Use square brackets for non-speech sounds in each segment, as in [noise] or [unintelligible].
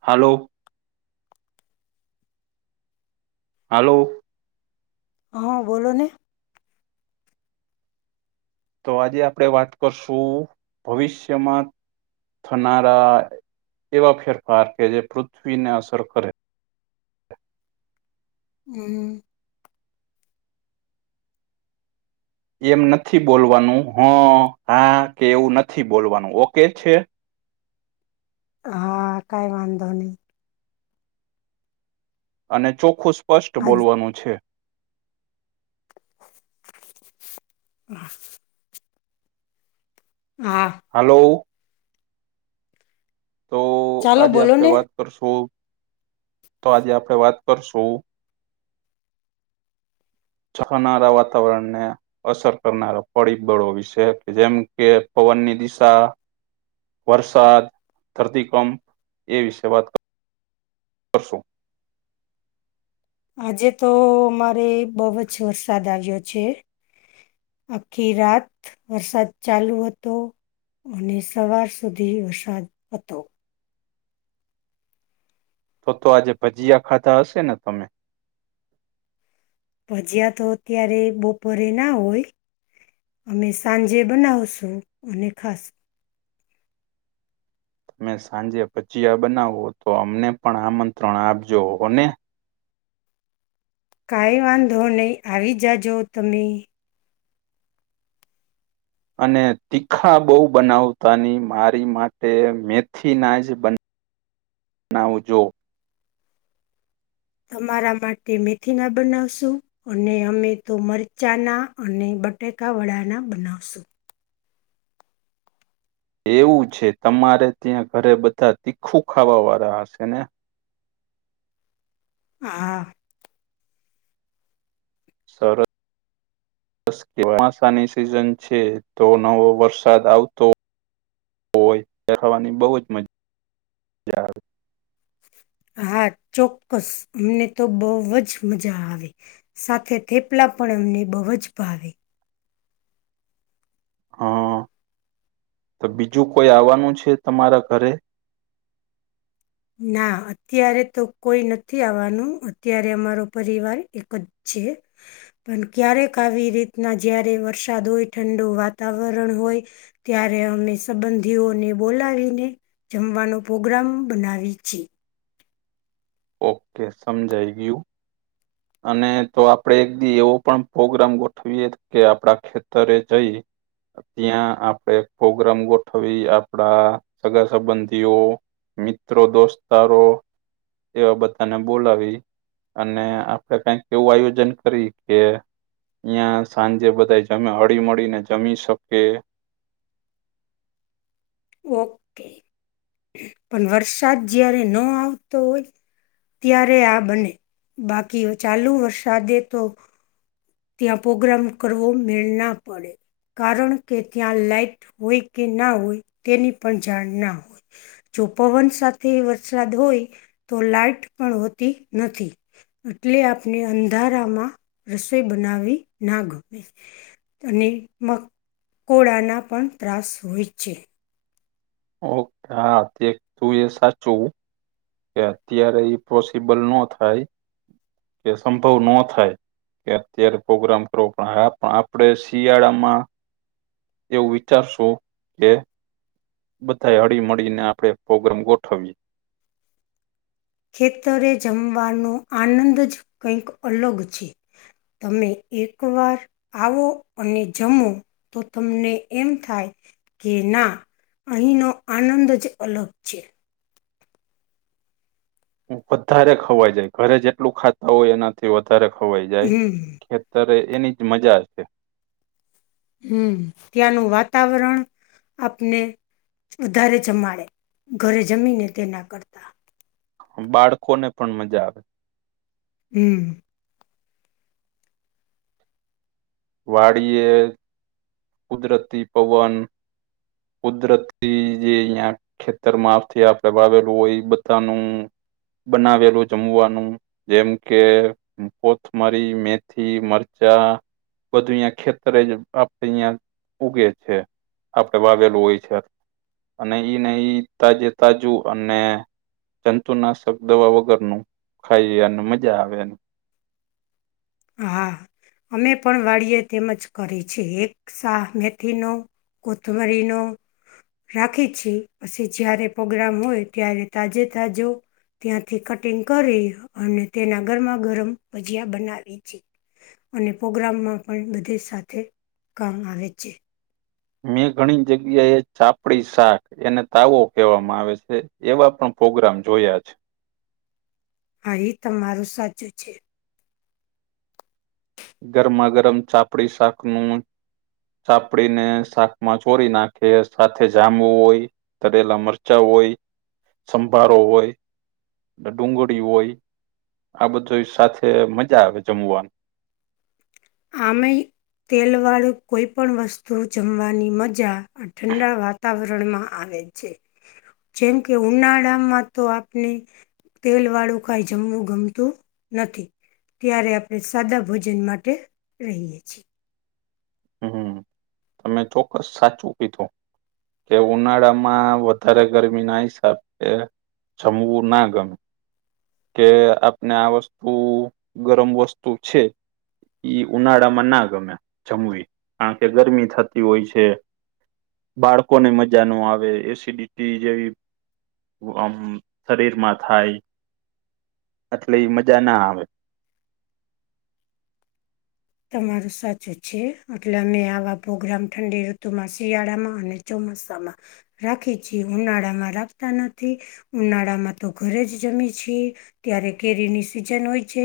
હાલો hello, હા બોલોને તો આજે આપણેે વાત કરશું ભવિષ્યમાં થનારા એવા ફેરફાર કે જે પૃથ્વીને અસર કરે. હું. એમ નથી બોલવાનું હ હા કે એવું નથી બોલવાનું ઓકે છે. હા કાઈ વાંધો નહીં. અને ચોખ્ખું સ્પષ્ટ આજ બોલવાનું છે. હા હા હાલો, તો ચાલો આજે બોલો આપે ને વાત કરશું તો આજે આપે વાત કરશું. ચકાનારા વાતાવરણને અસર કરનારા પરિબળો વિશે જેમ કે પવનની દિશા વરસાદ ધરતીકંપ એ વિશે વાત કરશું. આજે તો અમારે બહુ જ વરસાદ આવ્યો છે. આખી રાત વરસાદ ચાલુ હતો. અને સવાર સુધી વરસાદ હતો. તો તો આજે ભજીયા ખાધા હશે ને તમે. ભજીયા તો અત્યારે બપોરે ના હોય. અમે સાંજે બનાવશું અને ખાસ મે સાંજે પચયા બનાવો તો અમને પણ આમંત્રણ આપજો હોને કાંઈ વાંધો નહીં આવી જાજો તમે. અને તીખા બહુ બનાવતાની મારી માટે મેથી ના જ બ નાવજો. તમારા માટે મેથીના બનાવશું. અને અમે તો મરચાંના અને બટાકા વડાાના બનાવશું એવું છે તમારે ત્યાં ઘરે બધા તીખું ખાવા વાળા હશે ને હા સર બસચોમાસાની સિઝન છે તો નવો વરસાદ આવતો હોય દેખવાની બહુ જ મજા ચાર હા ચોક્કસ અમને તો બહુ જ મજા આવે સાથે થેપલા પણ એમને બહુ જ ભાવે હા તો બીજું કોઈ આવવાનું છે તમારા ઘરે ના અત્યારે તો કોઈ નથી આવવાનું અત્યારે અમારો પરિવાર એક જ છે પણ ક્યારેક આવી રીતના જયારે વરસાદ હોય ઠંડુ વાતાવરણ હોય ત્યારે અમે સંબંધીઓને બોલાવીને જમવાનો પ્રોગ્રામ બનાવ રીચી ઓકે સમજાઈ ગયું અને તો આપડે એક દી એવો પણ પ્રોગ્રામ ગોઠવીએ કે આપડા ખેતરે જઈ ત્યાં આપડે પ્રોગ્રામ ગોઠવી આપડા સગા સંબંધીઓ મિત્રો દોસ્તારો એવા બધાને બોલાવી અને આપડે કઈક એવું આયોજન કરી કે અહીં સાંજે બધા જમે હળી મળીને જમી શકે ઓકે પણ વરસાદ જયારે ન આવતો હોય ત્યારે આ બને બાકી ચાલુ વરસાદે તો ત્યાં પ્રોગ્રામ કરવો મેળ ના પડે કારણ કે ત્યાં લાાઈટ હોય કે ના હોય તેની પણ જાણ ના હોય જો પવન સાથે વરસાદ હોય તો લાઈટ પણ હોતી નથી એટલે આપણે અંધારામાં બનાવી ના ગમે અને મકોળા ના પણ ત્રાસ હોય છે ઓકે હા તે તું એ સાચું કે અત્યારે ઈ પોસિબલ ન થાય કે સંભવ ન થાય કે અત્યારે પ્રોગ્રામ કરો પણ આપ આપણેે શિયાળામાં એવું વિચારશું કે બધા હળી મળીને આપણેે પ્રોગ્રામ ગોઠવીએ ખેતરે જમવાનો આનંદ જ કંઈક અલગ છે તમે એક વાર આવો અને જમો તો તમને એમ થાય કે ના અહીંનો આનંદ જ અલગ છે વધારે ખવાઈ જાય ઘરે જેટલું ખાતા હોય એનાથી વધારે ખવાઈ જાય હમ ત્યારે એની જ મજા છે હમ ત્યાંનું વાતાવરણ આપને વધારે જમાડે ઘરે જમીને તેના કરતા બાળકો ને પણ મજા આવે હમ વાડી એ કુદરતી પવન કુદરતી જે અહીયા [unintelligible] ખેતર માં આપથી આપણે વાવેલું હોય બધાનું બનાવેલું જમવાનું જેમ કે કોથમરી મેથી મરચાં બધું અંયા ખેતરે જ આપ અહિયાં ઉગે છે આપડે વાવેલું હોય છે અને ઈ ન ઈ તાજે તાજું અને જંતુનાશક દવા વગરનું ખાઈ અને મજા આવે હા [inaudible] અમે પણ વાળીયે તેમજ કરીએ છેીએ એક સાહ મેથીનોો કોથબરીનો રાખી છેી પછી જય્યારે પ્રગ્રામ હોય ત્યારે તાજે તાજો ત્યાંથી કટિંગ કરી અને તેના ગરમા ગરમ ભજીયા બનાવી [inaudible] અને પ્રગ્રામમાં પણ બધે સાથે કામ આવે છે મેં ઘણી જગ્યા એ ચાપડી શાક એને તાવો કહેવામાં આવે છે એવા પણ પ્રોગ્રામ જોયા છે હા એ તમારું સાચું છે ગરમા ગરમ ચાપડી શાક નું ચાપડીને શાકમાં ચોરી નાખે સાથે જામવું હોય તરેલા મરચાં હોય સંભારો હોય ડુંગળી હોય આ બધું સાથે મજા આવે જમવાનું આમેય તેલવાળું કોઈ પણ વસ્તુ જમવાની મજા ઠંડા વાત વાતાવરણમાં આવે છે જેમ કે ઉનાળામાં તો આપણે તેલ વાળું કઈ જમવું ગમતું નથી ત્યારે આપણે સાદા ભોજન માટે રહીએ છીએ હમ તમે ચોક્કસ સાચું કીધું કે ઉનાળામાં વધારે ગરમી ના હિસાબ છે જમવું ના ગમે કે આપને આ વસ્તુ ગરમ વસ્તુ છે ઈ ઉનાળામાં ના ગમે જમવી કારણ કે ગરમી થતી હોય છે બાળકોને મજા ન આવે એસિડિટી જેવી આમ શરીરમાં થાય [inaudible] એટલી મજા ના આવે તમારું સાચું છે એટલે અમે આવા પ્રોગ્રામ ઠંડી ઋતુ માં શિયાળામાં અને ચોમાસામાં રાખી છે ઉનાળામાં રાખતા નથી ઉનાળામાં તો ઘરે જ જમી છીએ ત્યારે કેરીની સીઝન હોય છે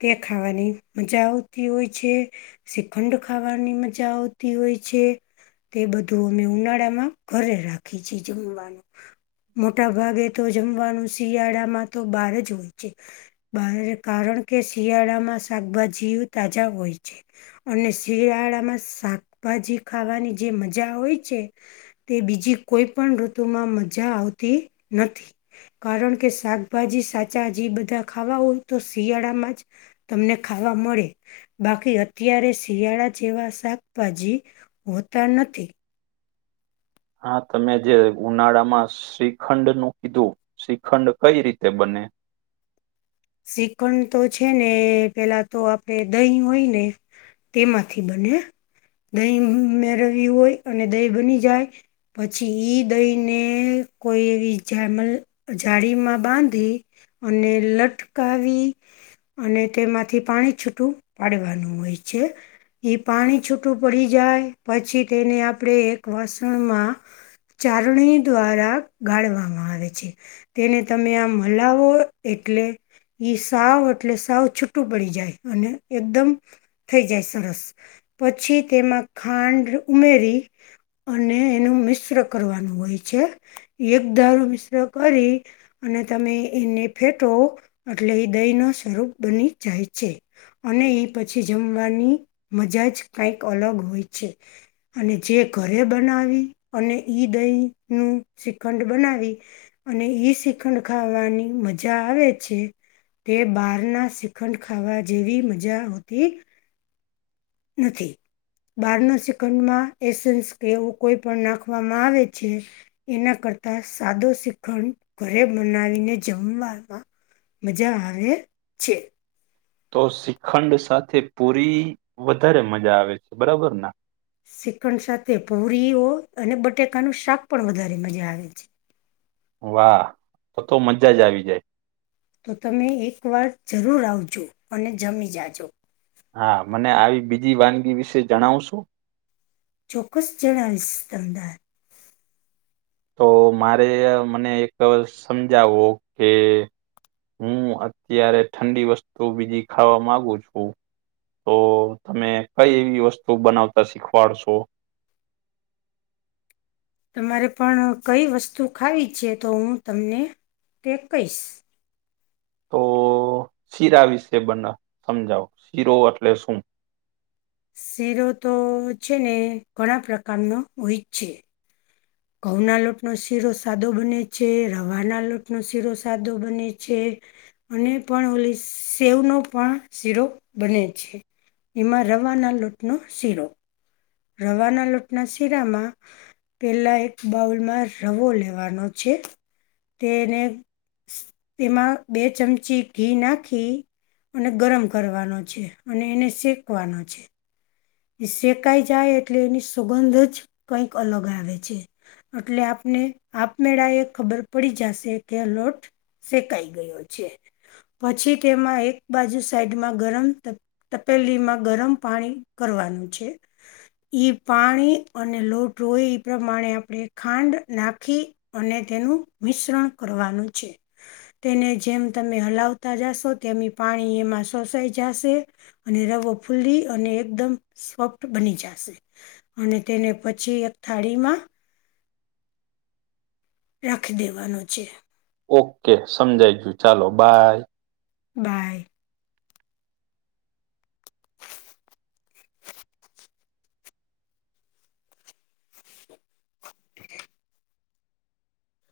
તે ખાવાની મજા આવતી હોય [unintelligible] શ્રીખંડ ખાવાની મજા આવતી હોય છે તે બધું અમે ઉનાળામાં ઘરે રાખી છીએ જમવાનું મોટા ભાગે તો જમવાનું શિયાળામાં તો બહાર જ હોય છે બ કારણ કે શિયાળામાં શાકભાજીઓ તાજા હોય છે અને શિયાળામાં શાકભાજી ખાવાની જે મજા હોય છે તે બીજી કોઈ પણ ઋતુમાં મજા આવતી નથી કારણ કે શાકભાજી સાચા જે બધા ખાવા હોય તો શિયાળામાં જ તમને ખાવા મળે બાકી અત્યારે શિયાળા જેવા શાકભાજી હોતા નથી હા તમે જે ઉનાળામાં શ્રીખંડનું કીધું શ્રીખંડ કઈ રીતે બને શ્રીખંડ તો છે ને પેલા તો આપડે દહીં હોય ને તેમાંથી બને દહીં મેળવ્યું હોય અને દહીં બની જાય પછી ઈ દઈ ને કોઈ એવી જમલ જાડી માં બાંધી અને લટકાવી અને તેમાંથી પાણી છૂટું પાડવાનું હોય છે એ પાણી છૂટું પડી જાય પછી તેને આપણે એક વાસણમાં ચારણી દ્વારા ગાળવામાં આવે છે તેને તમે આ મલાવો એટલે ઈ સાવ એટલે સાવ છૂટું પડી જાય અને એકદમ થઈ જાય સરસ પછી તેમાં ખાંડ ઉમેરી અને એનું મિશ્ર કરવાનું હોય છે એક દારૂ મિશ્ર કરી અને તમે એને ફેટો એટલે એ દહીં નું સ્વરૂપ બની જાય છે અને એ પછી જમવાની મજાજ કઈક અલગ હોય છે અને જે ઘરે બનાવી અને ઈ દહી નું શ્રીખંડ બનાવી અને એ શ્રીખંડ ખાવાની મજા આવે છે તે બહારના શ્રીખંડ ખાવા જેવી મજા હોતી નથી બારના શ્રીખંડમાં એસન્સ કે એવું કોઈ પણ નાખવામાં આવે છે એના કરતા સાદો શ્રીખંડ ઘરે બનાવીને જમવામાં મજા આવે છે તો શ્રીખંડ સાથે પૂરી વધારે મજા આવે છે બરાબર ના શ્રીખંડ સાથે પુરીઓ અને બટેકાનું શાક પણ વધારે મજા આવે છે વાહ તો તો મજાજ આવી જાય તો તમે એક વાર જરૂર આવજો અને જમી જાજો હા મને આવી બીજી વાનગી વિશે જણાવશું ચોક્કસ જણાવીશ તમને તો મારે મને એક સમજાવવું કે હું અત્યારે ઠંડી વસ્તુ બીજી ખાવા માંગુ છું તો તમે કઈ એવી વસ્તુ બનાવતા શીખવાડશો તમારે પણ કઈ વસ્તુ ખાવી છે તો હું તમને તે કહીશ તો શીરા વિશે બને સમજાવો શીરો એટલે શું શીરો તો છે ને ઘણા પ્રકારનો હોય છે ઘઉ ના લોટ નો શીરો સાદો બને છે રવાના લોટ નો શીરો સાદો બને છે અને પણ ઓલી સેવ નો પણ સીરો બને છે એમાં રવાના લોટનો શીરો રવાના લોટના શીરામાં પેલા એક બાઉલમાં રવો લેવાનો છે તેને તેમાં બે ચમચી ઘી નાખી અને ગરમ કરવાનો છે અને એને શેકવાનો છે શેકાઈ જાય એટલે એની સુગંધ જ કઈક અલગ આવે છે એટલે આપને આપમેળા એ ખબર પડી જશે કે અલોટ શેકાઈ ગયો છે પછી તેમાં એક બાજુ સાઈડમાં ગરમ તપેલીમાં ગરમ પાણી કરવાનું છે એ પાણી અને લોટ હોય એ પ્રમાણે આપણે ખાંડ નાખી અને તેનું મિશ્રણ કરવાનું છે તેને જેમ તમે હલાવતા જશો તેમ એ પાણી એમાં સોસાઈ જશે અને રવો ફુલ્લી અને એક એકદમ સોફ્ટ બની જશે અને તેને પછી એક થાળીમાં રાખી દેવાનો છે ઓકે સમજાઈ ગું ચાલો બાય બાય [inaudible]